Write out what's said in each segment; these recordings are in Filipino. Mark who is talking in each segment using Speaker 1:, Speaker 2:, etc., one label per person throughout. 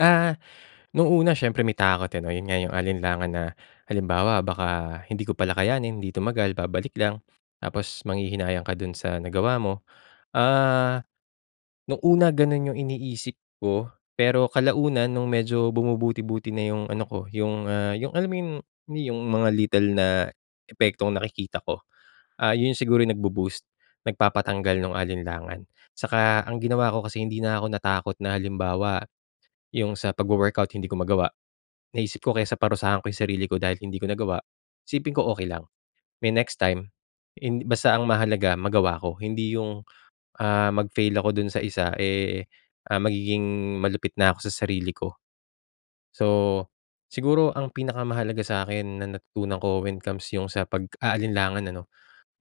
Speaker 1: Ah, no'ng una, siyempre, may takot, eh, 'no, 'yon nga 'yong alinlangan na halimbawa, baka hindi ko pala kayanin, 'di tumagal, babalik lang. Tapos manghihinayang ka do'n sa nagawa mo. Ah, no'ng una gano'n 'yong iniisip ko pero kalaunan no'ng medyo bumubuti-buti na 'yong ano ko, 'yong, ah, 'yong alam mo 'yong, ni yong mga little na epektong nakikita ko. Ah, 'yon siguro 'yong nagbu-boost, nagpapatanggal no'ng alinlangan. Saka ang ginawa ko kasi hindi na ako natakot na, halimbawa, 'yong sa pagwo-workout, hindi ko magawa. Naisip ko kaysa parusahan ko 'yong sarili ko dahil hindi ko nagawa, isipin ko okey lang, may next time, hind basta ang mahalaga magawa ko. Hindi 'yong, ah, mag-fail ako do'n sa isa, eh, ah, magiging malupit na ako sa sarili ko. So, siguro ang pinakamahalaga sa akin na natutunan ko, when it comes 'yong sa pag-aalinlangan, ano,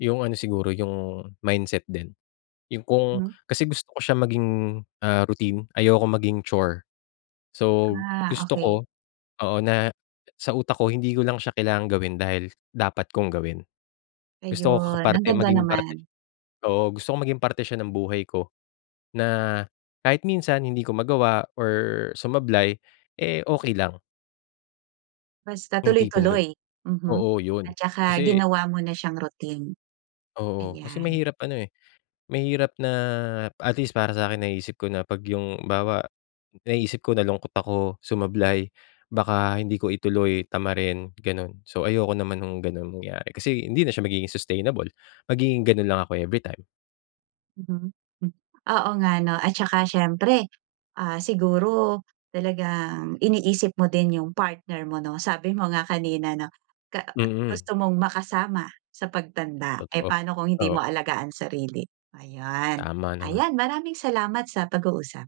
Speaker 1: 'yong ano, siguro 'yong mindset din. 'Yong kung
Speaker 2: Mhm.
Speaker 1: kasi gusto ko siyang maging, ah, routine, ayoko maging chore. So
Speaker 2: Ah,
Speaker 1: gusto ko
Speaker 2: okey.
Speaker 1: oo, na sa utak ko, hindi ko lang siya kailangang gawin dahil dapat kong gawin. Gusto ko ka
Speaker 2: Ayun, ang
Speaker 1: parte
Speaker 2: ganda
Speaker 1: maging parte
Speaker 2: naman.
Speaker 1: siya oo, gusto kong maging parte siya ng buhay ko na kahit minsan hindi ko magawa or sumablay, eh, okey lang.
Speaker 2: Basta
Speaker 1: 'Yong tipong gan
Speaker 2: tuloy-tuloy. Mhm.
Speaker 1: oo, 'yon.
Speaker 2: At saka
Speaker 1: Kasi
Speaker 2: ginawa mo na siyang routine.
Speaker 1: Oo, kasi
Speaker 2: Ayan.
Speaker 1: mahirap, ano, eh, mahirap na at least para sa akin, naiisip ko na 'pag 'yong halimbawa, naiisip ko, nalungkot ako, sumablay, baka hindi ko ituloy, tamarin, gano'n. So, ayoko naman no'ng gano'n mangyari kasi hindi na siya magiging sustainable, magiging gano'n lang ako every time.
Speaker 2: Mhm. M oo nga, 'no, at saka, siyempre, ah, siguro talagang iniisip mo din 'yong partner mo, 'no? Sabi mo nga kanina, 'no, ka
Speaker 1: Mm.
Speaker 2: gusto mong makasama sa pagtanda. Eh,
Speaker 1: Totoo,
Speaker 2: paano kung hindi mo
Speaker 1: oo.
Speaker 2: alagaan sarili? Ayun.
Speaker 1: Tama naman.
Speaker 2: Ayan, maraming salamat sa pag-uusap.